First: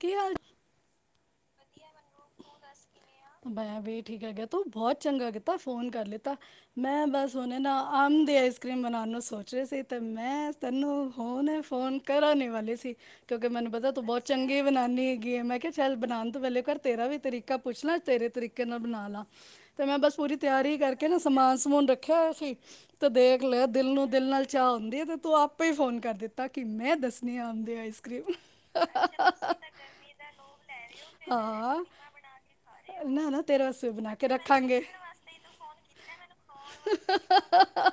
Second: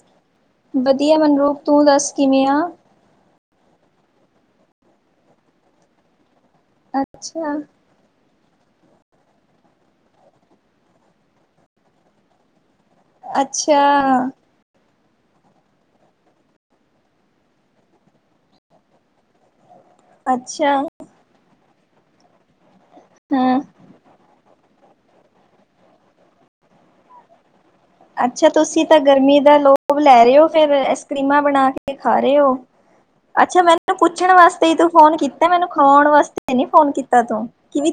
ਕੀ ਹਾਲ ਵਧੀਆ ਮਨਰੂਪ ਤੂੰ ਦੱਸ ਕਿਵੇ ਆਂ? ਮੈਂ ਵੀ ਠੀਕ ਹੈਗਾ ਤੂੰ ਬਹੁਤ ਚੰਗਾ ਕੀਤਾ ਫੋਨ ਕਰ ਲਿੱ -। ਮੈਂ ਬਸ ਅੱਛਾ, ਹੁਨੇ ਨਾ ਆਮ ਦੇ ਕਰੀਮ ਬਨਾਨ ਨੂੰ ਸੋਚ ਰਈ ਸੀ ਤੇ ਮੈਂ ਤੈਨੂੰ ਹੁਨੇ ਫੋਨ ਕਰਨ ਈ ਵਾਲੀ ਸੀ। ਕਿਉਂਕਿ ਮੈਨੂੰ ਪਤਾ ਤੂੰ ਬਹੁਤ ਅੱਛਾ, ਚੰਗੀ ਬਨਾਨੀ ਹੈਗੀ ਏ ਮੈਂ ਕਿਆ ਚਲ ਬਨਾਉ ਵੇਲੇ ਘਰ ਤੇਰਾ ਵੀ ਤਰੀਕਾ ਪੁੱਛ ਲਾਂ ਤੇਰੇ ਤਰੀਕੇ ਨਾਲ ਬਨਾ ਲਾ। ਤੇ ਮੈਂ ਬਸ ਪੂਰੀ ਤਿਆਰੀ ਅੱਛਾ ਕਰਕੇ ਨਾ ਸਮਾਨ ਸਮੂਨ ਰੱਖਿਆ ਸੀ ਤੇ ਦੇਖ ਹਾਂ ਲੈ ਦਿਲ ਨੂੰ ਦਿਲ ਨਾਲ ਚਾ ਆਦੀ ਆ ਤੇ ਤੂੰ ਆਪੇ ਫੋਨ ਕਰ ਦਿੱਤਾ ਕਿ ਮੈਂ ਦੱਸਨੀ ਆ। ਦੀ ਆਈਸ ਕਰ੍ਰੀਮ ਅੱਛਾ ਤੁਸੀਂ ਤਾਂ ਜਦੋਂ ਗਰਮੀ ਤੁਸੀਂ ਦਾ ਲੋਭ ਗਰਮੀ ਲੈ ਦਾ ਰਏ ਓ ਲੋਭ ਫੇਰ ਲੈ ਰਹੇ ਹੋ, ਫਿਰ ਐਸਕਰ੍ਰੀਮਾਂ ਬਣਾ ਮੈਂ ਤੇਰੇ ਕੇ ਖਾ ਰਹੇ ੳ। ਰਸੋਈਆਂ ਬਣਾ ਕੇ ਖਾ ਰਹੀ ਹਾਂ ਨਾ ਨਾ ਅੱਛਾ ਤੇਰਾ ਮੈਨ ਵਾਸਤੇ ਤ ਬਣਾ ਕੇ ਪੁੱਛਣ ਵਾਸਤੇ ਰੱਖਾਂਗੇ। ਤੂੰ ਫੋਨ ਵਾਸਤੇ ਹੀ ਕੀਤਾ ਤੂੰ ਮੈਨੂੰ ਫੋਨ ਖਾਉਣ ਕੀਤਾ, ਮੈਨੂੰ ਵਾਸਤੇ ਨੀ ਖਵਾਉਣ ਫੋਨ ਕੀਤਾ ਤੂੰ ਕਿਵੇ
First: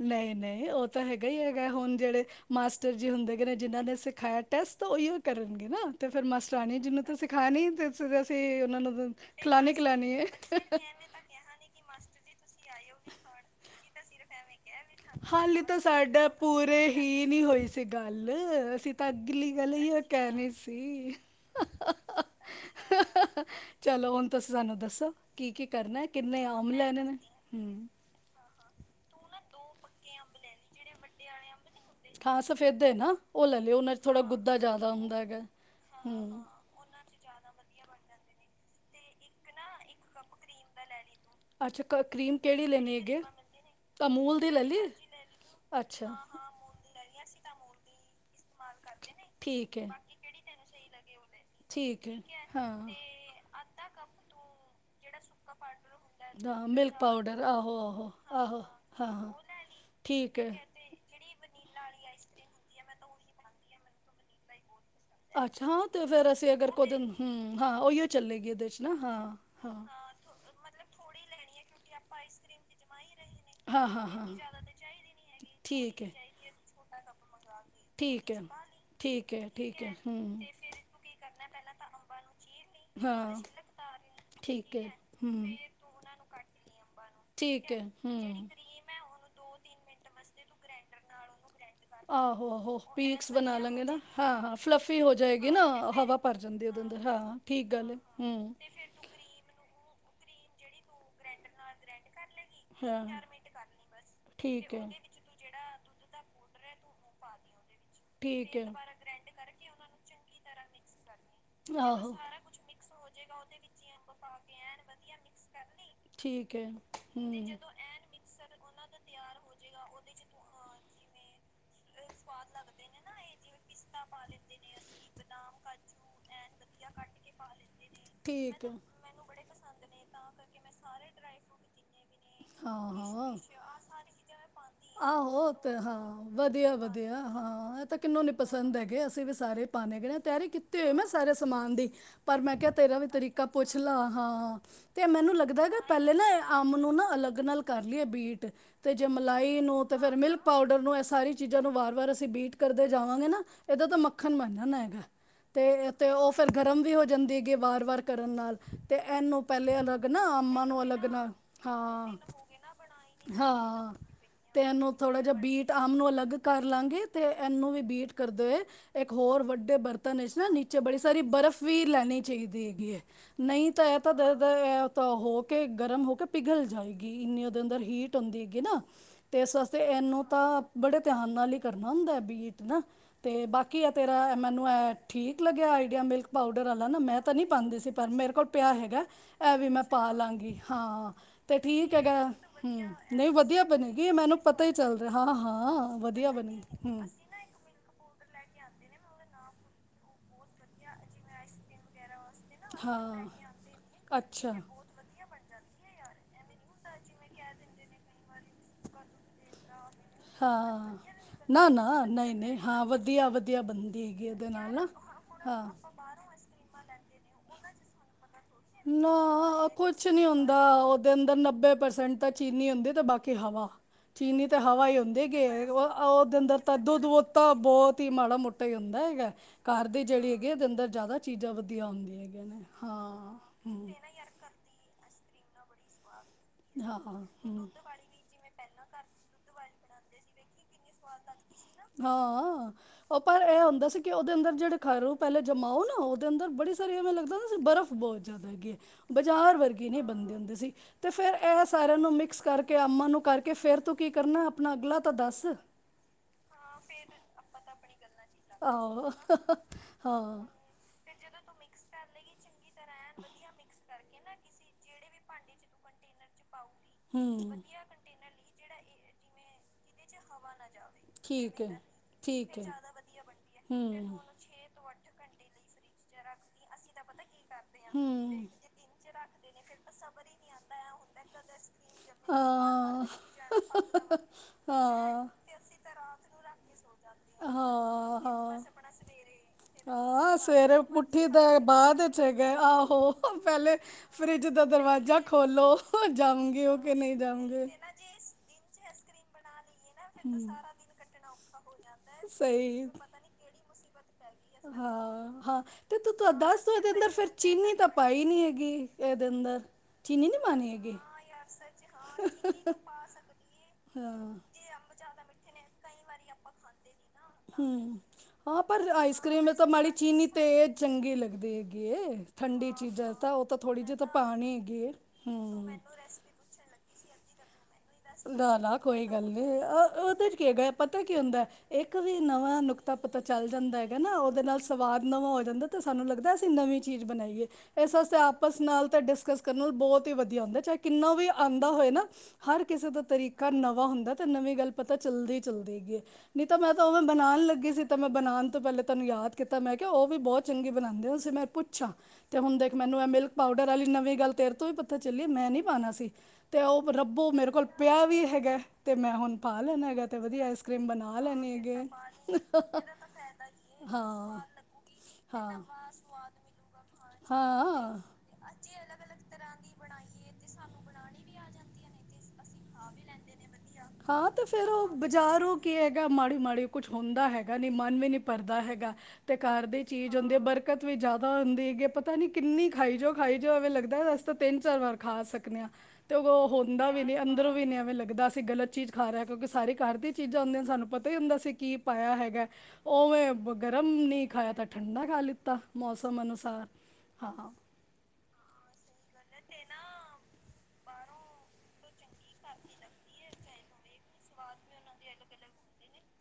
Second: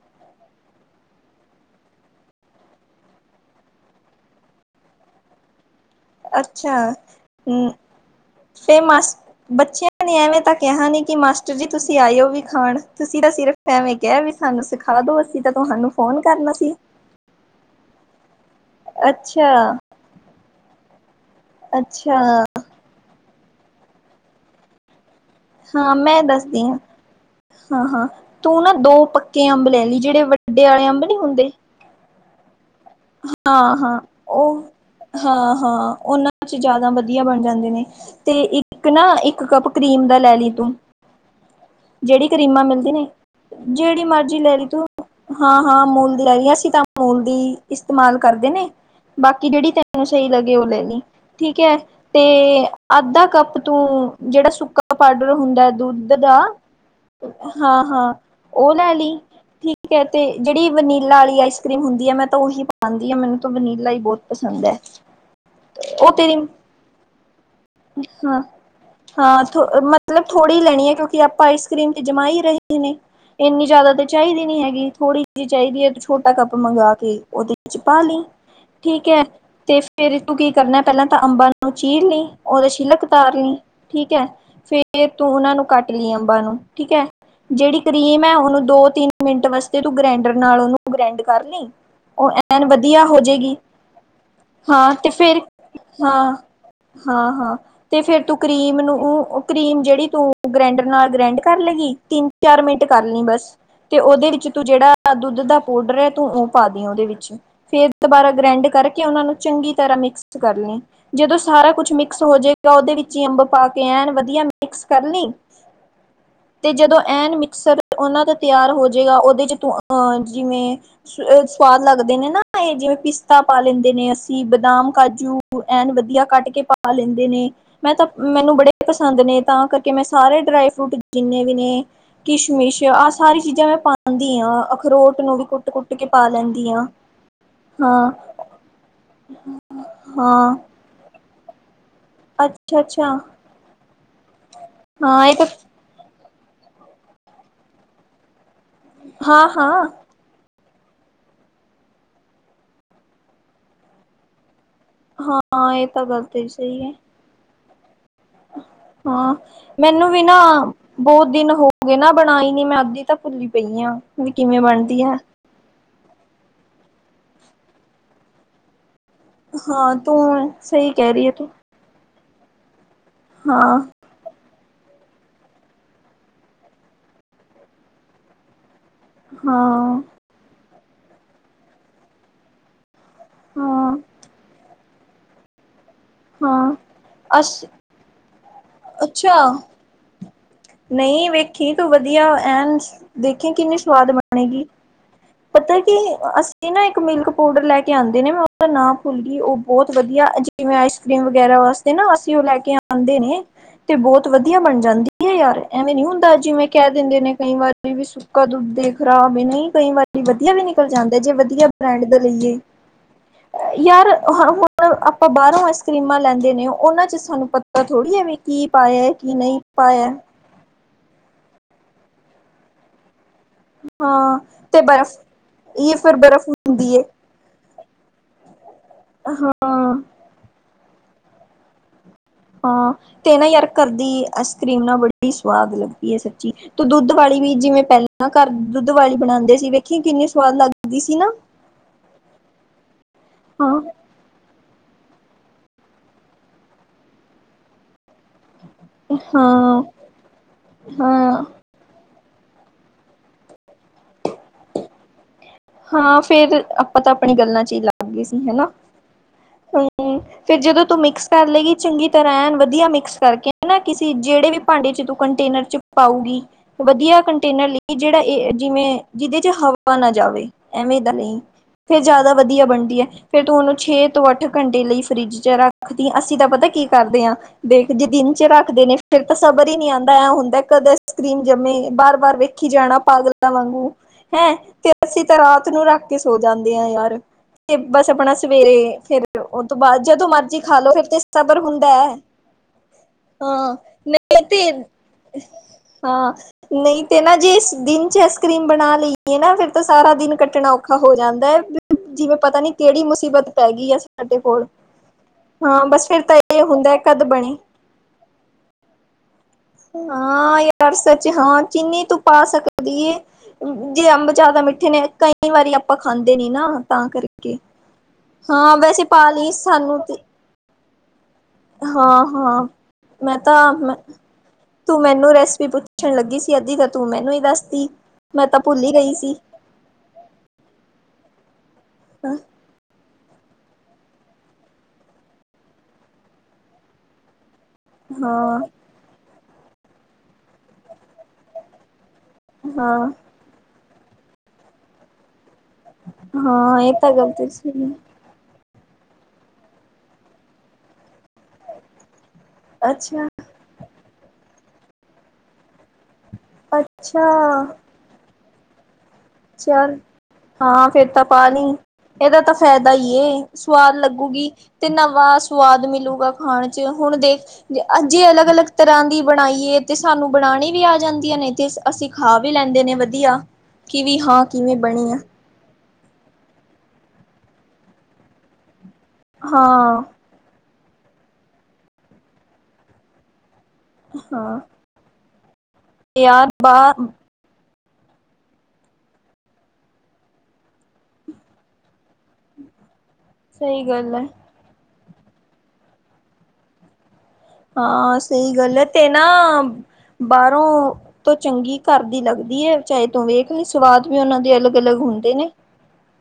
ਨਹੀਂ ਨਹੀਂ ਉਹ ਤਾਂ ਹੈਗਾ ਹੀ ਹੈਗਾ ਹੁਨ ਜਿਹੜੇ ਮਾਸਟਰ ਜੀ ਹੁੰਦੇ ਗ ਨੇ ਜਿਨਾਂ ਨੇ ਸਿਖਾਇਆ ਟੈਸਟ ਤਾਂ ਉਹੀਓ ਕਰਨਗੇ ਨਾ। ਤੇ ਫਿਰ ਅੱਛਾ ਮਾਸਟਰਾਨੀ ਜਿਹਨੂੰ ਤਾਂ ਸਿਖਾਆਨੀ ਹੂੰ ਤੇ ਫਿਰ ਅਸੀਂ ਉਹਨਾ ਫੇਰ ਨੂੰ ਮਾਸ ਖਲਾਨੀ ਬੱਚਿਆਂ ਨੇ ਖਲਨੀ ਐਵੇਂ ਤਾਂ ਕਿਹਾ ਨੀ ਕਿ ਮਾਸਟਰ ਜੀ ਤੁਸੀਂ ਆਇਓ ਵੀ ਖਾਣ ਤੁਸੀਂ ਤਾਂ ਸਿਰਫ ਐਵੇਂ ਕਿਆ ਵੀ ਸਾਨੂੰ ਸਿਖਾ ਦੋ ਅਸੀਂ ਹਾਲੀ ਤਾਂ ਤੁਹਾਨੂੰ ਫੋਨ ਸਾਡਾ ਕਰਨਾ ਸੀ। ਪੂਰੇ ਹੀ ਨਹੀਂ ਹੋਈ ਸੀ ਗੱਲ ਅਸੀਂ ਤਾਂ ਅਗਲੀ ਅੱਛਾ, ਗੱਲ ਕਹਿਨੀ ਸੀ। ਅੱਛਾ। ਚਲੋ ਹੁਨ ਤੁਸੀਂ ਸਾਨੂੰ ਦੱਸੋ? ਕੀ ਕੀ ਹਾਂ ਕਰਨਾ ਹੈ, ਮੈਂ ਕਿੰਨੇ ਦੱਸਦੀ ਅੰਬ ਆ ਲੈਣੇ ਨੇ ਹਾਂ ਹਮ ਹਾਂ ਤੂੰ ਨਾ ਦੋ ਪ ਤੇ ਅੰਬ ਲੈ ਲੀ ਜਿਹੜੇ ਵੱਡੇ ਵਾਲੇ ਅੰਬ ਨਹੀਂ ਹੁੰਦੇ ਹਾਂ ਸਫੈਦ ਹਾਂ ਹਾਂ ਉਹ ਹੁੰਦਾ ਹੈਗਾ ਹਾਂ ਹਾਂ ਹਮ ਉਹਨਾਂ ਚ ਜ਼ਿਆਦਾ ਵਧ ਵਧੀਆ ਬਨ ਜਾਂਦੇ ਨੇ ਤੇ ਇੱਕ ਨਾ ਇੱਕ ਕੱਪ ਕਰੀਮ ਦਾ ਲੈ ਲੀ ਤੂੰ ਅੱਛਾ ਕ ਜਿਹੜੀ ਕਰੀਮ ਕਰੀਮਾਂ ਕੇੜੀ ਮਿਲਦੀ ਲੈਨੀਂ ਨੇ ਹੈਗੀ ਜਿਹੜੀ ਮਰਜ਼ੀ ਅਮੂਲ ਦੀ ਲੈ ਲਈ ਤੂੰ ਲੀਏ ਹਾਂ ਹਾਂ ਅਮੂਲ ਦੀ [unintelligible] ਅਸੀਂ ਤਾਂ ਅਮੂਲ ਦੀ ਇਸਤੇਮਾਲ ਕਰਦੇ ਨੇ ਬਾਕੀ ਜੇੜੀ ਠੀਕ ਹੈ। ਤੈਨੂੰ ਸਈ ਲੱਗੇ ਓ ਲੈ ਲਈ ਠੀਕ ਏ ਤੇ ਅੱਧਾ ਕੱਪ ਤੂੰ ਜੇੜਾ ਸੁੱਕਾ ਪਾਡਰ ਹੁੰਦਾ ਦੁੱਧ ਦਾ ਹਾਂ ਮਿਲਕ ਪਾਊਡਰ ਹਾਂ-ਹਾਂ ਆਹੋ-ਆਹੋ-ਆਹੋ ਉਹ ਲੈ ਲਈ ਹਾਂ ਠੀਕ ਐ ਤੇ ਜੇੜੀ ਵਨੀਲਾ ਆਲੀ ਆਈਸ ਕਰ੍ਰੀਮ ਹੁੰਦੀ ਹੈ ਮੈਂ ਤਾਂ ਓਹੀ ਪਾਂਦੀ ਆ ਮੈਨੂੰ ਤਾਂ ਵਨੀਲਾ ਈ ਬੋਤ ਪਸੰਦ ਐ। ਅੱਛਾ ਤੇ ਫੇਰ ਅਸੀਂ ਅਗਰ ਕੋ ਦਿਨ ਹੂੰ ਹਾਂ ਓਹੀਓ ਚੱਲੇਗੀ ਏਦੇ ਚ ਨਾ ਹਾਂ, ਹਾਂ। ਮਤਬ ਥੋੜੀ ਲੈਨੀ ਐ ਕਿਉੰਕਿ ਆਪ ਕਰੀਮ ਤੇ ਜਮਾ ਹੀ ਰਹੇ ਨੇ। ਇੰਨੀ ਹਾਂ ਜਾਦਾ ਤੇ ਹਾਂ ਹਾਂ ਚਾਈਦੀ ਨੀ ਹੈਗੀ ਥੋੜੀ ਜੀ ਚਾਈਦੀ ਏ ਇਕ ਠੀਕ ਹੈ। ਛੋਟਾ ਕੱਪ ਮੰਗਾ ਤੇ ਓਦੇ ਵਿੱਚ ਪਾ ਲੀ ਠੀਕ ਹੈ ਠੀਕ ਏ ਹੈ ਤੇ ਠੀਕ ਹੈ ਫੇਰ ਤੂੰ ਹਮ। ਕੀ ਕਰਨਾ ਪਹਿਲਾਂ ਤਾਂ ਅੰਬਾ ਨੂੰ ਚੀਰ ਲੀ ਓਦਾ ਛਿਲਕ ਤਾਰ ਹਾਂ ਲੀ ਠੀਕ ਏ ਠੀਕ ਹੈ ਫੇਰ ਤੂੰ ਹਮ ਓਨਾ ਨੂੰ ਕੱਟ ਲੀ ਅੰਬਾਂ ਨੂੰ ਠੀਕ ਹੈ ਜੇੜੀ ਕਰੀਮ ਏ ਹਮ ਓਨੂੰ ਦੋ ਤਿੰਨ ਮਿੰਟ ਵਸ ਗ੍ਰੈਂਡਰ ਨਾਲ ਓਨੂੰ ਗ੍ਰੈਂਡ ਕਰ ਲਈ ਉਹ ਐਨ ਆਹੋ-ਆਹੋ ਵਧੀਆ ਹੋ ਪੀਕਸ ਬਨਾ ਜਾਏਗੀ ਲਾਂਗੇ ਨਾ ਹਾਂ ਹਾਂ ਫਲੱਫੀ ਹੋ ਜਾਏਗੀ ਨਾ ਹਵਾ ਭਰ ਜਾਂਦੀ [unintelligible] ਹਾਂ-ਹਾਂ ਠੀਕ ਗੱਲ ਹੈ ਤੇ ਫੇਰ ਤੂੰ ਹਮ ਕਰੀਮ ਨੂੰ ਉ ਕਰੀਮ ਜੇ ਤੂੰ ਗ੍ਰੈਂਡਰ ਨਾਲ ਗ੍ਰੈਂਡ ਕਰ ਲੇਗੀ ਤਿੰਨ ਚਾਰ ਮਿੰਟ ਕਰ ਹਾਂ ਲੀ ਬਸ ਤੇ ਓਦੇ ਵਿੱਚ ਤੂੰ ਠੀਕ ਹੈ ਜੇੜਾ ਦੁੱਧ ਦਾ ਪੋਡਰ ਐ ਤੂੰ ਓ ਪਾ ਦੀ ਓਦੇ ਵਿੱਚ ਫੇਰ ਦੁਬਾਰਾ ਠੀਕ ਹੈ ਗ੍ਰੈਂਡ ਕਰਕੇ ਓਨਾਂ ਨੂੰ ਚੰਗੀ ਤਰ੍ਹਾਂ ਮਿਕਸ ਕਰ ਲਈ। ਜਦੋਂ ਸਾਰਾ ਕੁੱਛ ਮਿਕਸ ਹੋਜੇਗਾ ਓਦੇ ਵਿੱਚ ਈ ਅੰਬ ਪਾ ਕੇ ਐਨ ਵਦੀਆ ਮਿਕਸ ਕਰ ਲੀ ਠੀਕ ਏ। ਤੇ ਜਦੋਂ ਐਨ ਮਿਕਸਰ ਓਨਾਂ ਤੋਂ ਤਿਆਰ ਹੋਜੇਗਾ ਓਦੇ ਚ ਤੂੰ ਅ ਜਿਵੇਂ [unintelligible] ਸਵਾਦ ਲੱਗਦੇ ਨੇ ਨਾ ਏ ਜਿਵੇਂ ਪਿਸਤਾ ਪਾ ਲੈਂਦੇ ਨੇ ਅਸੀਂ ਬਦਾਮ ਕਾਜੂ ਐਨ ਵਦੀਆ ਕੱਟ ਕੇ ਪਾ ਲੈਂਦੇ ਨੇ ਮੈਂ ਤਾਂ ਮੈਨੂੰ ਠੀਕ ਹੈ। ਬੜੇ ਪਸੰਦ ਨੇ ਤਾਂ ਕਰਕੇ ਮੈਂ ਸਾਰੇ ਡਰਾਈ ਫਰੂਟ ਜਿੰਨੇ ਵੀ ਨੇ ਕਿਸ਼ਮਿਸ਼ ਆਹ ਸਾਰੀ ਚੀਜ਼ਾਂ ਮੈਂ ਪਾਂਦੀ ਆ ਅਖਰੋਟ ਨੂੰ ਵੀ ਕੁੱਟ-ਕੁੱਟ ਕੇ ਪਾ ਲੈਣ। ਵਦੀਆ ਵਦੀਆ ਹਾਂ ਐ ਤਾਂ ਕਿਨੂੰ ਨੀ ਪਸੰਦ ਹੈਗੇ ਅਸੀਂ ਵੀ ਸਾਰੇ ਪਾਣੇਗੇ ਨਾ ਹਾਂ [unintelligible] ਮੈਂ ਸਾਰੇ ਸਮਾਨ ਦੀ ਪਰ ਮੈਂ ਕਿਆ ਅੱਛਾ ਤੇਰਾ ਵੀ ਅੱਛਾ ਤਰੀਕਾ ਪੁੱਛ ਲਾ ਹਾਂ। ਤੇ ਹਾਂ ਇਹ ਮੈਨੂੰ ਤਾਂ ਲੱਗਦਾ ਗ ਪਹਿਲੇ ਨਾ ਅੰਮ ਨੂੰ ਨਾ ਅਲੱਗ ਨਾਲ ਕਰ ਲਈਏ ਬੀਟ ਤੇ ਜੇ ਹਾਂ ਮਲਾਈ ਨੂੰ ਹਾਂ ਤੇ ਫੇਰ ਮਿਲ ਪਾਊਡਰ ਨੂੰ ਐ ਸਾਰੀ ਚੀਜ਼ਾਂ ਨੂੰ ਵਾਰ-ਵਾਰ ਅਸੀਂ ਬੀਟ ਕਰਦੇ ਜਾਵਾਂਗੇ ਨਾ ਏਦਾ ਤਾਂ ਮੱਖਣ ਬਨ ਜਾਨਾ ਐ। ਹਾਂ। ਇਹ ਤਾਂ ਤੇ-ਤੇ ਗੱਲ ਤੇਰੀ ਓਫਿਰ ਗਰਮ ਸਹੀ ਹੈ ਵੀ ਹੋ ਜਾਂਦੀ ਗੇ ਵਾਰ-ਵਾਰ ਕਰਨ ਨਾਲ ਤੇ ਹਾਂ ਐਨੂੰ ਪੇਲੇ ਅਲੱਗ ਮੈਨੂੰ ਵੀ ਨਾ ਅਮਾ ਨੂੰ ਅਲੱਗ ਨਾ ਬਹੁਤ ਦਿਨ ਹੋ ਗਏ ਹਾਂ ਨਾ ਬਣਾਈ ਨੀ ਮੈਂ ਅੱਧੀ ਤਾਂ ਭੁੱਲੀ ਪਈ ਹਾਂ ਆ ਵੀ ਕਿਵੇਂ ਤੇ ਇਹਨੂੰ ਬਣਦੀ ਹੈ ਥੋੜਾ ਜਿਹਾ ਬੀਟ ਆਮ ਨੂੰ ਅਲੱਗ ਕਰ ਲਾਂਗੇ ਤੇ ਐਨੂੰ ਵੀ ਬੀਟ ਕਰਦੇ ਓਏ ਇੱਕ ਹੋਰ ਵੱਡੇ ਹਾਂ ਬਰਤਨ ਇਸ ਨਾ ਤੂੰ ਨੀਚੇ ਸਹੀ ਬੜੀ ਕਹਿ ਸਾਰੀ ਰਹੀ ਹੈ ਤੂੰ ਬਰਫ਼ ਵੀ ਲੈਣੀ ਚਾਹੀਦੀ ਹੈਗੀ ਐ ਨਹੀਂ ਹਾਂ ਤਾਂ ਐ ਤਾਂ ਦਰਦ ਤਾਂ ਹੋ ਕੇ ਗਰਮ ਹੋ ਕੇ ਪਿਘਲ ਜਾਏਗੀ ਇੰਨੀ ਓਦੇ ਅੰਦਰ ਹੀਟ ਹੁੰਦੀ ਹੈਗੀ ਨਾ ਤੇ ਇਸ ਵਾਸਤੇ ਹਾਂ ਏਨੂੰ ਤਾਂ ਬੜੇ ਧਿਆਨ ਨਾਲ ਹੀ ਕਰਨਾ ਹੁੰਦਾ ਬੀਟ ਨਾ ਤੇ ਬਾਕੀ ਆ ਹਾਂ ਤੇਰਾ ਮੈਨੂੰ ਐ ਠੀਕ ਲੱਗਿਆ ਆਈ ਮਿਲਕ ਪਾਊਡਰ ਹਾਂ ਆਲਾ ਨਾ ਮੈਂ ਤਾਂ ਅ ਨੀ ਪਾਂਦੀ ਸੀ ਪਰ ਮੇਰੇ ਕੋਲ ਪਿਆ ਹੈਗਾ ਅੱਛਾ ਐ ਵੀ ਮੈਂ ਪਾ ਲਾਂਗੀ। ਹਾਂ ਨਹੀਂ ਤੇ ਵੇਖੀ ਤੂੰ ਠੀਕ ਹੈਗਾ ਵਧੀਆ ਐਨ ਹੂੰ ਨਈ ਦੇਖੀ ਵਧੀਆ ਕਿੰਨੀ ਬਣੇਗੀ ਸਵਾਦ ਮੈਨੂੰ ਪਤਾ ਈ ਚੱਲ ਰਿਆ। ਪਤਾ ਕਿ ਅਸੀਂ ਨਾ ਇੱਕ ਮਿਲਕ ਪੋਡਰ ਲੈ ਕੇ ਆਂਦੇ ਨੇ ਓਦਾ ਨਾਮ ਭੁੱਲ ਗੀ ਓ ਬੋਤ ਵਦੀਆ ਜਿਵੇਂ ਆਈਸ ਕਰ੍ਰੀਮ ਵਗੈਰਾ ਵਾਸਤੇ ਨਾ ਅਸ ਕੀ ਓ ਲੈ ਕੇ ਆਂਦੇ ਨੇ ਤੇ ਹਾਂ ਬੋਤ ਅੱਛਾ ਵਧੀਆ ਬਣ ਜਾਂਦੀ ਐ ਯਾਰ ਐਵੇਂ ਨੀ ਹੁੰਦਾ ਜਿਵੇਂ ਕੈ ਦਿੰਦੇ ਨੇ ਕਈ ਵਾਰੀ ਵੀ ਸੁੱਕਾ ਦੁੱਧ ਖਰਾਬ ਈ ਨਈ ਕਈ ਵਾਰੀ ਵਧੀਆ ਵੀ ਨਿਕਲ ਹਾਂ, ਜਾਂਦਾ ਜੇ ਵਧੀਆ ਬ੍ਰਾਂਡ ਨਾ-ਨਾ, ਦਾ ਨਈ-ਨਈ ਲਈਏ ਹਾਂ ਵਦੀਆ-ਵਦੀਆ ਬਣਦੀ ਯਾਰ ਹੈਗੀ ਉਹਦੇ ਹ- ਨਾਲ ਨਾ। ਹੁਣ ਆਪਾਂ ਹਾਂ ਬਾਹਰੋਂ ਆਈਸਕ੍ਰੀਮਾਂ ਲੈਂਦੇ ਨੇ ਉਹਨਾਂ ਚ ਸਾਨੂੰ ਪਤਾ ਥੋੜ੍ਹੀ ਏ ਵੀ ਕੀ ਪਾਇਆ ਕੀ ਨਹੀਂ ਪਾਇਆ? ਦੇ ਅੰਦਰ ਨੱਬੇ ਪ੍ਰਸੈਂਟ ਤਾਂ ਚੀਨੀ ਹੁੰਦੀ ਤੇ ਬਾਕੀ ਕੇ ਹਵਾ ਹਾਂ ਚੀਨੀ ਤੇ ਹਵਾ ਹੀ ਬਰਫ਼ ਹੁੰਦੀ ਗੇ ਇਹ ਫਿਰ ਉਹਦੇ ਬਰਫ਼ ਅੰਦਰ ਤਾਂ ਹੁੰਦੀ ਦੁੱਧ ਹੈ ਬੁੱ ਤਾਂ ਬਹੁਤ ਮਾੜਾ ਮੋਟਾ ਹੀ ਹੁੰਦਾ ਹੈਗਾ ਘਰ ਹਾਂ ਦੀ ਜਿਹੜੀ ਹੈਗੀ ਆ ਉਹਦੇ ਅੰਦਰ ਜ਼ਿਆਦਾ ਚੀਜ਼ਾਂ ਵਧੀਆ ਹੁੰਦੀ ਏ ਹਾਂ ਤੇ ਨਾ ਯਾਰ ਘਰਦੀ ਆਈਸਕ੍ਰੀਮ ਨਾਲ ਬੜੀ ਸਵਾਦ ਲੱਗਦੀ। ਸੱਚੀ ਤੇ ਹਾਂ ਦੁੱਧ ਹੂੰ ਵਾਲੀ ਵੀ ਜਿਵੇਂ ਪਹਿਲਾਂ ਘਰ ਦੁੱਧ ਵਾਲੀ ਬਣਾਉਂਦੇ ਸੀ ਵੇਖੀ ਕਿੰਨੀ ਸਵਾਦ ਲੱਗ ਹਾਂ ਉਹ ਪਰ ਇਹ ਹਾਂ ਹੁੰਦਾ ਸੀ ਕਿ ਉਹਦੇ ਅੰਦਰ ਜਿਹੜੇ ਖਰੋ ਪਹਿਲੇ ਜਮਾਓ ਨਾ ਉਹਦੇ ਅੰਦਰ ਬੜੀ ਸਾਰੀਵੇਂ ਲੱਗਦਾ ਨਾ ਬਰਫ਼ ਬਹੁਤ ਜ਼ਿਆਦਾ ਹੈਗੀ! ਬਾਜ਼ਾਰ ਹਾਂ ਵਰਗੀ ਨਹੀਂ ਬਣਦੀ ਹੁੰਦੀ ਸੀ ਤੇ ਫੇਰ ਹਾਂ ਇਹ ਸਾਰਿਆਂ ਨੂੰ ਮਿਕ- ਇਸ ਕਰਕੇ ਅਮਾ ਨੂੰ ਕਰਕੇ ਫੇਰ ਤੂੰ ਕੀ ਕਰਨਾ ਆਪਣਾ ਅਗਲਾ ਤਾਂ ਦੱਸ ਹਾਂ ਫੇਰ ਅਪਾਂ ਤਾਂ ਅਪਣੀ ਗੱਲਾਂ ਚ ਹੀ ਲੱਗ ਗਏ ਸੀ ਹੈਨਾ। ਆਹੋ ਹੂੰ ਹਾਂ। ਫੇਰ ਜਦੋਂ ਤੂੰ ਮਿਕਸ ਕਰ ਲੇਗੀ ਚੰਗੀ ਤਰ੍ਹਾਂ ਐਨ ਵਦੀਆ ਮਿਕਸ ਕਰਕੇ ਨਾ ਕਿਸੇ ਜਿਹੜੇ ਵੀ ਭਾਂਡੇ ਚ ਤੂੰ ਕੰਟੇਨਰ ਚ ਪਾਊਗੀ ਵਦੀਆ ਕੰਟੇਨਰ ਲਈ ਜਿਹੜਾ ਇਹ ਜਿਵੇਂ ਜਿਹਦੇ ਚੇ ਹਵਾ ਨ ਜਾਵੇ ਐਵੇਂ ਦਾ ਲਈ ਠੀਕ ਹੈ ਫੇਰ ਜ਼ਿਆਦਾ ਠੀਕ ਹੈ ਵਦੀਆ ਬਣਦੀ ਐ ਫੇਰ ਤੂੰ ਉਹਨੂੰ ਛੇ ਹੂੰ। ਤੋਂ ਅੱਠ ਘੰਟੇ ਲਈ ਫ਼ਰੀਜ਼ ਚ ਰੱਖਦੀ ਅਸੀਂ ਤਾਂ ਪਤਾ ਕੀ ਕਰਦੇ ਹਾਂ ਦੇਖ ਜੇ ਦਿਨ ਚ ਫਰਿੱਜ ਰੱਖਦੇ ਨੇ ਫੇਰ ਤਾਂ ਸਬਰ ਈ ਨੀ ਆਂਦਾ। ਐ ਹੁੰਦਾ ਕਦੇ ਐਸ ਕਰੀਮ ਜੰਮੇ ਬਾਰ ਬਾਰ ਵੇਖੀ ਜਾਣਾ ਬਾਹਰ ਪਾਗਲਾਂ ਵਾਂਗੂ ਹੈਂ ਤੇ ਅਸੀ ਹਾਂ। ਤਾ ਰਾਤ ਨੂੰ ਰੱਖ ਕੇ ਸੋ ਜਾਂਦੇ ਆ ਯਾਰ ਹਾਂ। ਤੇ ਬਸ ਹਾਂ, ਆਪਣਾ ਹਾਂ। ਸਵੇਰੇ ਫੇਰ- ਉਹ ਤੋਂ ਬਾਅਦ ਜਦੋਂ ਹਾਂ ਮਰਜੀ‌ ਖਾ ਸਵੇਰੇ ਲੋ ਫਿਰ ਤੇ ਪੁੱਠੀ ਸਬਰ ਦੇ ਹੁੰਦਾ ਬਾਅਦ ਹੈ ਚ ਗਏ ਆਹੋ ਹਾਂ ਪਹਿਲੇ ਫਰਿੱਜ ਦਾ ਨਹੀਂ ਦਰਵਾਜ਼ਾ ਖੋਲੋ ਹਾਂ ਜਾਊਂਗੇ ਉਹ ਕਿ ਨਹੀਂ ਤੇ ਨਾ ਜੇ ਜਾਊਂਗੇ। ਦਿਨ ਚ ਆਈਸਕ੍ਰੀਮ ਬਣਾ ਲਈਏ ਨਾ ਫੇਿਰ ਤਾਂ ਸਾਰਾ ਦਿਨ ਕੱਟਣਾ ਔਖਾ ਹੋ ਜਾਂਦਾ। ਜਿਵੇਂ ਪਤਾ ਨਹੀਂ ਸਹੀ ਕਿਹੜੀ ਮੁਸੀਬਤ ਪੈ ਗਈ ਏ ਸਾਡੇ ਕੋਲ ਹੈ ਹਾਂ ਹਾਂ ਤੇ ਬਸ ਫਿਰ ਤਾਂ ਤੂੰ ਇਹ ਦੱਸ ਦੋ ਇਹਦੇ ਹੁੰਦਾ ਅੰਦਰ ਕਦ ਫਰ ਬਣੇ ਚੀਨੀ ਤਾਂ ਪਾਈ ਨੀ ਹੈਗੀ ਇਹਦੇ ਅੰਦਰ ਚੀਨੀ ਨਹੀਂ ਹਾਂ ਪਾਣੀ ਹੈਗੀ ਯਾਰ ਸੱਚ ਹਾਂ ਚੀਨੀ ਤੂੰ ਪਾ ਸਕਦੀ ਏ- ਜੇ ਅੰਬ ਜ਼ਿਆਦਾ ਮਿੱਠੇ ਨੇ ਕਈ ਵਾਰੀ ਆਪਾਂ ਖਾਂਦੇ ਨੀ ਨਾ ਤਾਂ ਕਰਕੇ ਹੂੰ ਹਾਂ ਪਰ ਵੈਸੇ ਆਇਸ- ਪਾ ਲਈ ਕ੍ਰੀਮ ਤਾਂ ਮਾੜੀ ਸਾਨੂੰ ਤੇ ਚੀਨੀ ਤੇਜ਼ ਚੰਗੀ ਲੱਗਦੀ ਹੈਗੀ ਏ ਹਾਂ-ਹਾਂ ਠੰਡੀ ਚੀਜ਼ਾਂ ਤਾਂ ਉਹ ਤਾਂ ਥੋੜੀ ਜਿਹੀ ਤਾ- ਤੂੰ ਮੈਨੂੰ ਰੈਸਿਪੀ ਪੁੱਛਣ ਲੱਗੀ ਸੀ ਅੱਧੀ ਤਾਂ ਤੂੰ ਮੈਨੂੰ ਹੀ ਦੱਸ ਤੀ ਨਾ-ਨਾ ਕੋਈ ਗੱਲ ਨੀ ਉਹਦੇ ਚ ਕੇ ਗ ਪਤਾ ਕੀ ਹੁੰਦਾ ਇੱਕ ਵੀ ਹਾਂ। ਨਵਾਂ ਨੁਕਤਾ ਪਤਾ ਚੱਲ ਜਾਂਦਾ ਹੈਗਾ ਨਾ ਉਹਦੇ ਨਾਲ ਸਵਾਦ ਨਵਾਂ ਹੋ ਜਾਂਦਾ ਤਾਂ ਸਾਨੂੰ ਲੱਗਦਾ ਅਸੀਂ ਨਵੀਂ ਚੀਜ਼ ਬਣਾਈ ਏ! ਇਸ ਵਾਸਤੇ ਆਪਸ ਹਾਂ, ਨਾਲ ਤੇ ਡਿਸਕਸ ਕਰਨ ਨਾਲ ਬਹੁਤ ਹੀ ਵਧੀਆ ਹੁੰਦਾ ਚਾਹੇ ਕਿੰਨਾ ਵੀ ਆਂਦਾ ਹੋਏ ਨਾ ਹਰ ਕਿਸੇ ਦਾ ਤਰੀਕਾ ਨਵਾਂ ਹੁੰਦਾ ਤਾਂ ਨਵੀਂ ਗੱਲ ਪਤਾ ਚੱਲਦੀ ਚੱਲਦੀ ਹੈਗੀ ਨਹੀਂ ਤਾਂ ਮੈਂ ਹਾਂ ਤਾਂ ਇਹ ਉਵੇਂ ਗੱਲ ਬਣਾਉਣ ਤੇ ਲੱਗੀ ਸਹੀ ਸੀ ਐ ਤਾਂ ਮੈਂ ਬਣਾਣ ਤੋਂ ਪਹਿਲਾਂ ਤੁਹਾਨੂੰ ਯਾਦ ਕੀਤਾ ਮੈਂ ਕਿਹਾ ਉਹ ਵੀ ਬਹੁਤ ਚੰਗੀ ਬਣਾਉਂਦੇ ਮੈਂ ਪੁੱਛਾਂ? ਤੇ ਹੁਣ ਦੇਖ ਮੈਨੂੰ ਅੱਛਾ, ਮਿਲਕ ਪਾਊਡਰ ਵਾਲੀ ਨਵੀਂ ਗੱਲ ਤੇਰੇ ਤੋਂ ਵੀ ਪਤਾ ਚੱਲੀ ਮੈਂ ਨੀ ਪਾਣਾ ਸੀ ਅਤੇ ਉਹ ਅੱਛਾ ਰੱਬੋ ਮੇਰੇ ਕੋਲ ਪਿਆ ਵੀ ਹੈਗਾ। ਤੇ ਮੈਂ ਹੁਣ ਪਾ ਲੈਣਾ ਚੱਲ ਹੈਗਾ ਤੇ ਵਧੀਆ ਆਈਸ ਕਰ੍ਰੀਮ ਹਾਂ ਫੇਰ ਬਣਾ ਤਾਂ ਪਾ ਲੈਣੀ ਹੈਗੇ ਲਈ। ਇਹਦਾ ਤਾਂ ਫਾਇਦਾ ਈ ਏ ਸਵਾਦ ਹਾਂ ਲੱਗੂਗੀ ਤੇ ਨਵਾਂ ਹਾਂ ਸਵਾਦ ਮਿਲੂਗਾ ਖਾਣ ਚ ਹੁਣ ਦੇਖ ਹਾਂ ਅਜੇ ਅਲੱਗ-ਅਲੱਗ ਤਰ੍ਹਾਂ ਤਰ੍ਹਾਂ ਦੀ ਬਣਾਈਏ ਤੇ ਸਾਨੂੰ ਬਣਾਣੀ ਵੀ ਆ ਜਾਂਦੀਆਂ ਨੇ ਤੇ ਅਸੀਂ ਖਾ ਵੀ ਲੈਂਦੇ ਨੇ ਵਧੀਆ ਕਿ ਵੀ ਹਾਂ ਤੇ ਫੇਰ ਕਿਵੇਂ ਉਹ ਬਣੀ ਆ ਬਾਜ਼ਾਰ ਉਹ ਕੀ ਹੈਗਾ ਮਾੜੀ-ਮਾੜੀ ਕੁਛ ਹੁੰ ਹੈਗਾ ਨੀ ਮਨ ਵੀ ਨੀ ਭਰਦਾ ਹੈਗਾ ਤੇ ਘਰ ਦੀ ਹਾਂ। ਚੀਜ਼ ਹੁੰਦੀ ਬਰਕ- ਵੀ ਜ਼ਿਆਦਾ ਹੁੰਦੀ ਹੈਗੀ ਪਤਾ ਨੀ ਕਿੰਨੀ ਖਾਈ ਜਾ ਖਾਈ ਜਾਵੇ ਲੱਗਦਾ ਅਸ ਤਾਂ ਹਾਂ ਤਿੰਨ ਚਾਰ ਵਾਰ ਖਾ ਸਕ- ਤੇ ਉਹ ਯਾਰ ਹੁੰਦਾ ਬਾਹ ਵੀ ਨੀਂ- ਵੀ ਨਹੀਂ ਐਵੇਂ ਲੱਗਦਾ ਅਸੀਂ ਗਲਤ ਚੀਜ਼ ਖਾ ਰਹੇ ਕਿਉਂਕਿ ਸਾਰੇ ਘਰ ਦੀਆਂ ਚੀਜ਼ਾਂ ਹੁੰਦੀਆਂ ਸਾਨੂੰ ਪਤਾ ਹੀ ਹੁੰਦਾ ਸੀ ਕੀ ਪਾਇਆ ਹੈਗਾ- ਉਵੇਂ ਸਹੀ ਗਰਮ ਗੱਲ ਹੈ ਨਹੀਂ ਖਾਇਆ ਤਾਂ ਠੰਡਾ ਖਾ ਲਿੱਤਾ ਮੌਸਮ ਅਨੁਸਾਰ ਹਾਂ- ਹਾਂ ਸਹੀ ਗੱਲ ਹੈ ਤੇ ਨਾ ਬਾਹਰੋਂ ਤੋਂ ਚੰਗੀ ਘਰ ਦੀ ਲੱਗਦੀ- ਚਾਹੇ ਤੂੰ ਵੇਖ ਸਵਾਦ ਵੀ ਉਹਨਾਂ ਦੇ ਅਲੱਗ-ਅਲੱਗ ਹੁੰਦੇ ਨੇ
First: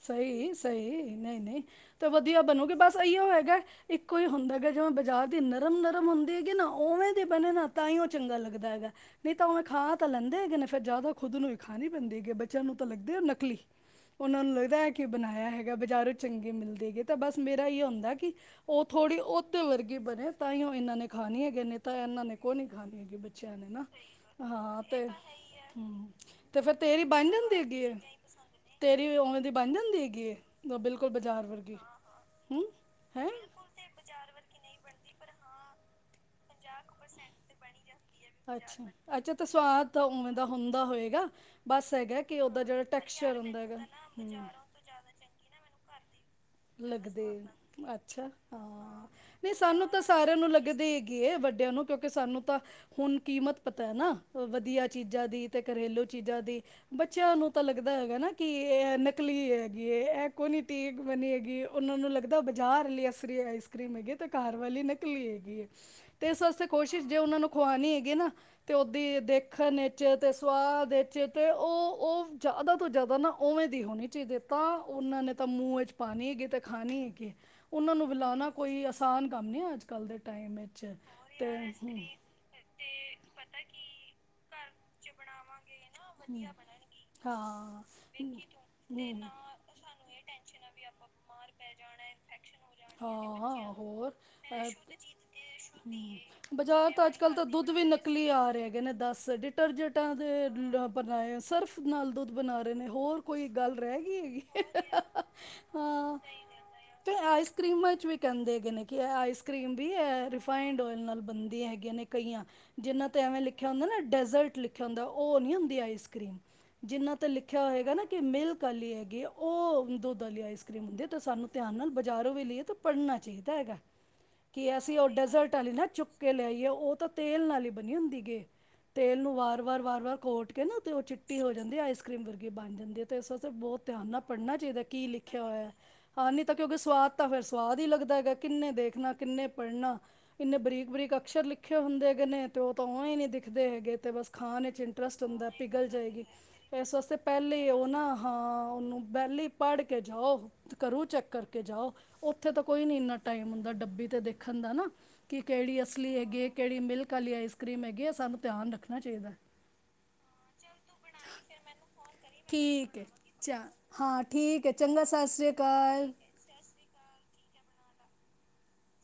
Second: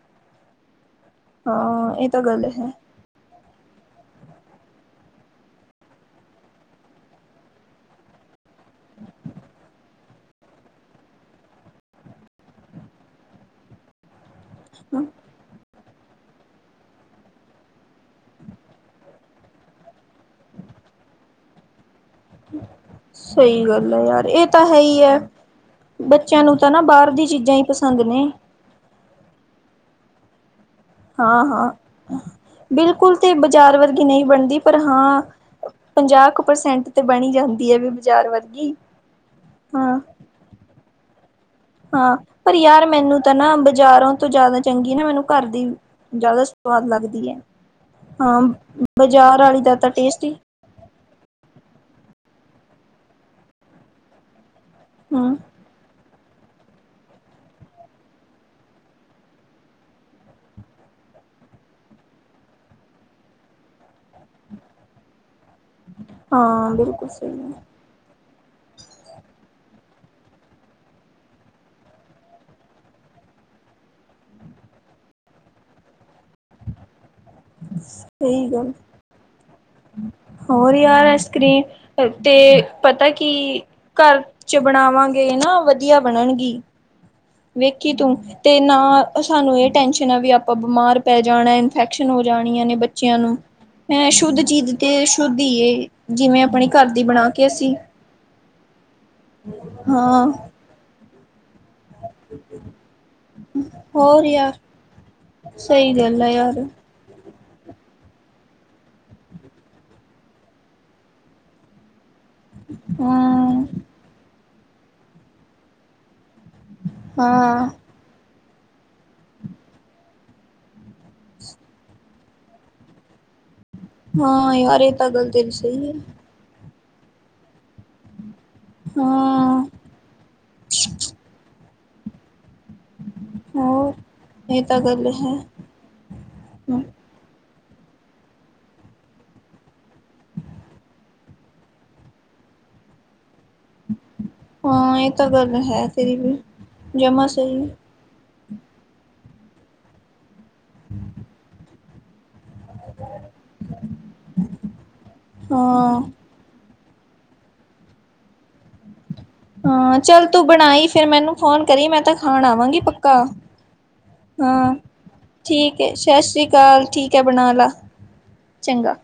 ਸਹੀ-ਸਹੀ ਨਹੀਂ-ਨਹੀਂ ਹਾਂ ਤੇ ਇਹ ਤਾਂ ਵਧੀਆ ਗੱਲ ਹੈ ਬਣੋਗੇ ਬਸ ਇਹੀਓ ਹੈਗਾ ਇੱਕੋ ਹੀ ਹੁੰਦਾ ਗ ਜਿਵੇਂ ਬਾਜਾਰ ਦੀ ਨਰਮ-ਨਰਮ ਹੁੰਦੀ ਹੈਗੀ ਨਾ ਉਵੇਂ ਦੇ ਬਣੇ ਨਾ ਤਾਂ ਹੀ ਉਹ ਚੰਗਾ ਲੱਗਦਾ! ਹੈਗਾ ਨਹੀਂ ਤਾਂ ਉਹਵੇਂ ਖਾ ਤਾਂ ਲੈਂਦੇ ਹੈਗੇ ਨੇ ਫ਼ਿਰ ਜ਼ਿਆਦਾ ਖੁਦ ਨੂੰ ਹੀ ਖਾੀ ਪੈਂਦੀ ਹੈਗੇ ਬੱਚਿਆਂ ਨੂੰ ਤਾਂ ਲੱਗਦੇ ਨਕਲੀ- ਉਹਨਾਂ ਨੂੰ ਲੱਗਦਾ ਹੈ ਕਿ ਬਣਾਇਆ ਹੈਗਾ। ਬਾਜ਼ਾਰੋਂ ਚੰਗੇ ਮਿਲਦਗੇ ਤੇ ਤਾਂ ਬਸ ਮੇਰਾ ਇਹੀਓ ਹੁੰਦਾ ਕਿ ਉਹ ਥੋੜ੍ਹੀ ਉਹਦੇ ਵਰਗੇ ਬਣੇ ਤਾਂਹਿਓ ਇਹਨਾਂ ਨੇ ਖਾਣੀ ਹੈਗੇ ਨੇ ਤਾਂ ਇਹਨਾਂ ਨੇ ਕੋ ਨੀ ਖਾਣੀ ਹੈਗੀ ਬੱਚਿਆਂ ਸਹੀ ਨੇ ਨਾ ਗੱਲ ਹੈ ਯਾਰ ਇਹ ਤਾਂ ਹੈ ਹਾਂ ਹੀ ਤੇ ਹੈ ਬੱਚਿਆਂ ਨੂੰ ਤੇ ਤਾਂ ਫਿਰ ਨਾ ਤੇਰੀ ਬਾਹਰ ਦੀ ਬਣ ਚੀਜ਼ਾਂ ਜਾਂਦੀ ਹੀ ਹੈਗੀ ਹੈ ਪਸੰਦ ਨੇ ਤੇਰੀ ਉਵੇਂ ਦੀ ਬਣ ਜਾਂਦੀ ਹੈਗੀ ਬਿਲਕੁਲ ਹਾਂ ਬਾਜ਼ਾਰ ਹਾਂ ਵਰਗੀ ਹੂੰ ਬਿਲਕੁਲ ਹੈਂ। ਤੇ ਬਾਜ਼ਾਰ ਵਰਗੀ ਨਹੀਂ ਬਣਦੀ ਪਰ ਹਾਂ ਪੰਜਾਹ ਕੁ ਪਰਸੈਂਟ ਤੇ ਬਣੀ ਜਾਂਦੀ ਹੈ ਵੀ ਬਾਜ਼ਾਰ ਵਰਗੀ ਅੱਛਾ ਅੱਛਾ ਤੇ ਸਵਾਦ ਹਾਂ ਉਵੇਂ ਦਾ ਹੁੰਦਾ ਹੋਏਗਾ ਬਸ ਹਾਂ ਹੈਗਾ ਕਿ ਪਰ ਉਹਦਾ ਜਿਹੜਾ ਯਾਰ ਮੈਨੂੰ ਤਾਂ ਟੈਕਸਚਰ ਨਾ ਹੁੰਦਾ ਹੈਗਾ ਹੂੰ। ਬਾਜ਼ਾਰੋਂ ਤੋਂ ਜ਼ਿਆਦਾ ਚੰਗੀ ਨਾ ਮੈਨੂੰ ਘਰ ਦੀ ਜ਼ਿਆਦਾ ਸਵਾਦ ਲੱਗਦੇ ਲੱਗਦੀ ਹੈ ਅੱਛਾ ਹਾਂ ਬਾਜ਼ਾਰ ਨਹੀਂ ਵਾਲੀ ਦਾ ਸਾਨੂੰ ਤਾਂ ਟੇਸਟ ਹੀ ਸਾਰਿਆਂ ਨੂੰ ਲੱਗਦੇ ਗ ਵੱਡਿਆਂ ਨੂੰ ਕਿਉਂਕਿ ਸਾਨੂੰ ਤਾਂ ਹੁਣ ਕੀਮਤ ਪਤਾ ਹੈ ਨਾ ਵਧ ਦੀ ਆ ਚੀਜ਼ਾਂ ਹਮ ਦੀ ਤੇ ਘਰੇਲੂ ਚੀਜ਼ਾਂ ਦੀ ਬੱਚਿਆਂ ਨੂੰ ਤਾਂ ਲੱਗਦਾ ਹੈਗਾ ਨਾ ਕਿ ਇਹ ਨਕਲੀ ਹੈਗੀ ਇਹ ਕੋ ਨੀ ਤੀ ਬ ਹੈਗੀ ਗੀ ਉਹਨਾਂ ਨੂੰ ਲੱਗਦਾ ਬਜ਼ਾਰ ਲਈ ਅਸਰੀ ਆਈਸ ਕਰ੍ਰੀਮ ਹੈਗੀ ਆ ਤਾਂ ਘਰ ਵਾਲੀ ਨਿਕਲੀ ਹੈਗੀ ਏ। ਤੇ ਇਸ ਵਾਸਤੇ ਹਾਂ ਕੋਸ਼ਿਸ਼ ਬਿਲਕੁਲ ਜੇ ਸਹੀ ਉਹਨਾ ਨੂੰ ਹੈ ਖਵਾਣੀ ਹੈਗੀ ਏ ਨਾ ਤੇ ਉਹਦੀ ਦੇਖਣ ਚ ਤੇ ਸੁਵਾਦ ਚ ਤੇ ਉਹ ਉਹ ਜ਼ਿਆਦਾ ਤੋਂ ਜ਼ਿਆਦਾ ਨਾ ਉਵੇਂ ਦਿ ਹੋਨੀ ਚਾਹੀਦੀ ਏ ਤਾਂ ਉਹਨਾਂ ਨੇ ਤਾਂ ਮੂੰਹ ਵਿੱਚ ਪਾਣੀ ਤੇ ਖਾਣੀ ਹੈਗੇ ਉਹਨਾਂ ਨੂੰ ਸਹੀ ਬੁਲਾਣਾ ਗੱਲ ਕੋਈ ਆਸਾਨ ਕੰਮ ਨਹੀਂ ਅੱਜ ਕੱਲ੍ਹ ਦੇ ਟਾਈਮ ਹੋਰ ਵਿੱਚ ਯਾਰ ਤੇ ਹੂੰ ਐੱਸਕਰੀਮ ਤੇ ਪਤਾ ਕੀ ਘਰ ਚ ਬਣਾਵਾਂਗੇ ਨਾ ਵਧੀਆ ਹੂੰ ਬਣਨਗੀ ਹਾਂ ਹੂੰ ਵੇਖੀ ਤੂੰ ਹੂੰ ਤੇ ਨਾ ਸਾਨੂੰ ਇਹ ਟੈਸ਼ਨ ਆ ਵੀ ਆਪਾਂ ਬਿਮਾਰ ਪੈ ਜਾਣਾ ਇਨਫੈਕਸ਼ਨ ਹੋ ਜਾਣੀਆਂ ਨੇ ਬੱਚਿਆਂ ਨੂੰ ਹਾਂ-ਹਾਂ ਹੋਰ ਅ ਸ਼ੁੱਧ ਚੀਜ਼ ਤੇ ਸ਼ੁੱਧ ਹੀ ਜਿਵੇਂ ਆਪਣੇ ਘਰ ਦੀ ਅੱਜ ਬਣਾ ਕੱਲ ਤਾਂ ਕੇ ਦੁੱਧ ਅਸੀਂ ਵੀ ਨਕਲੀ ਆ ਰਹੇ ਹੈਗੇ ਨੇ ਦਸ ਡਿਟਰਜੈਂਟਾਂ ਹਾਂ ਦੇ ਬਣਾਏ ਸਰਫ ਨਾਲ ਦੁੱਧ ਬਣਾ ਰਹੇ ਨੇ ਹੋਰ ਕੋਈ ਗੱਲ ਰਹਿ ਗਈ ਹੋਰ ਹੈਗੀ ਯਾਰ ਸਹੀ ਹਾਂ ਗੱਲ ਆ ਯਾਰ ਤੇ ਕਰੀਮਾਂ ਚ ਵੀ ਕਹਿੰਦੇ ਹੈਗੇ ਨੇ ਕਿ ਆਈਸ ਕਰ੍ਰੀਮ ਵੀ ਰਿਫਾਈੰਡ ਓਇਲ ਨਾਲ ਬਣਦੀਆਂ ਹੈਗੀਆਂ ਨੇ ਕਈਆਂ ਜਿਨ੍ਹਾਂ 'ਤੇ ਐਵੇਂ ਹਾਂ ਲਿਖਿਆ ਹੁੰਦਾ ਨਾ ਡੈਜ਼ਰਟ ਲਿਖਿਆ ਹੁੰਦਾ ਉਹ ਨਹੀਂ ਹੁੰਦੀ ਆਈਸ ਕਰ੍ਰੀਮ ਜਿੰਨਾ ਤੇ ਹਾਂ ਲਿਖਿਆ ਹੋਏਗਾ ਨਾ ਕਿ ਮਿਲਕ ਆਲੀ ਹੈਗੀ ਆ ਉਹ ਦੁੱਧ ਵਾਲੀ ਆਈਸ ਕਰ੍ਰੀਮ ਹੁੰਦੀ ਹੈ ਤਾਂ ਸਾਨੂੰ ਧਿਆਨ ਨਾਲ ਬਜ਼ਾਰੋਂ ਵੀ ਲਈਏ ਤਾਂ ਪੜ੍ਹਨਾ ਚਾਹੀਦਾ ਹੈਗਾ ਹਾਂ ਕਿ ਯਾਰ ਇਹ ਅਸੀਂ ਉਹ ਤਾਂ ਗੱਲ ਤੇਰੀ ਡਜੈਰਟ ਵਾਲੀ ਨਾ ਸਹੀ ਹੈ ਚੁੱਕ ਕੇ ਲਿਆਈਏ ਉਹ ਤਾਂ ਤੇਲ ਨਾਲ ਹੀ ਬਣੀ ਹੁੰਦੀ ਗੇ ਤੇਲ ਨੂੰ ਵਾਰ ਹਾਂ ਵਾਰ ਵਾਰ ਵਾਰ ਕੋਟ ਕੇ ਨਾ ਤੇ ਉਹ ਚਿੱਟੀ ਹੋ ਜਾਂਦੀ ਆਈਸ ਕਰ੍ਰੀਮ ਵ ਬਣ ਜਾਂਦੀ ਹੈ ਤੇ ਇਸ ਵਾਸਤੇ ਬਹੁਤ ਹੋਰ ਧਿਆਨ ਨਾਲ ਪੜ੍ਹਨਾ ਇਹ ਤਾਂ ਚਾਹੀਦਾ ਕੀ ਗੱਲ ਲਿਖਿਆ ਹੋਇਆ ਹੈ ਹਾਂ ਨਹੀਂ ਤਾਂ ਕਿਉਂਕਿ ਸਵਾਦ ਤਾਂ ਫਿਰ ਸਵਾਦ ਹੀ ਲੱਗਦਾ ਹੈਗਾ ਕਿੰਨੇ ਦੇਖਣਾ ਕਿੰਨੇ ਪੜ੍ਹਨਾ ਇੰਨੇ ਬਰੀਕ ਬਰੀਕ ਅਕਸ਼ਰ ਲਿਖੇ ਹੁੰਦੇ ਹੈਗੇ ਨੇ ਤੇ ਉਹ ਤਾਂ ਓਇ ਨੀ ਸਿੱਖਦੇ ਹੈਗੇ ਤੇ ਬਸ ਖਾਣ ਵਿੱਚ ਹਾਂ ਇਹ ਇੰਟਰਸਟ ਤਾਂ ਹੁੰਦਾ ਗੱਲ ਪਿਘਲ ਹੈ ਤੇਰੀ ਜਾਏਗੀ ਵੀ ਇਸ ਵਾਸਤੇ ਜਮਾ ਸਹੀ ਪਹਿਲੇ ਉਹ ਨਾ ਹਾਂ ਉਹਨੂੰ ਪਹਿਲੀ ਪੜ੍ਹ ਕੇ ਜਾਓ ਘਰੋਂ ਚੈੱਕ ਕਰਕੇ ਜਾਓ ਉ ਉੱਥੇ ਤਾਂ ਕੋਈ ਨੀ ਇੰਨਾ ਟਾਈਮ ਹੁੰਦਾ ਡੱਬੀ ਤੇ ਦੇਖਣ ਦਾ ਨਾ ਕਿ ਕਿਹੜੀ ਹਾਂ ਅਸਲੀ ਹੈਗੀ ਕਿਹੜੀ ਮਿਲਕ ਕਾਲੀ ਆਈਸ ਕਰ੍ਰੀਮ ਹੈਗੀ ਆ ਸਾਨੂੰ ਧਿਆਨ ਰੱਖਣਾ ਚਾਹੀਦਾ ਹਾਂ ਚੱਲ ਤੂੰ ਬਣਾਈ ਫਿਰ ਮੈਨੂੰ ਫੋਨ ਕਰੀ ਮੈਂ ਤਾਂ ਖਾਣ ਆਵਾਂਗੀ ਠੀਕ ਹੈ ਪੱਕਾ ਚ ਠੀਕ ਹੈ ਹਾਂ ਚੰਗਾ ਸਤਿ ਸ਼੍ਰੀ ਠੀਕ ਹੈ ਅਕਾਲ ਸਤਿ ਸ੍ਰੀ ਅਕਾਲ ਠੀਕ ਹੈ ਬਣਾ ਲਾ ਚੰਗਾ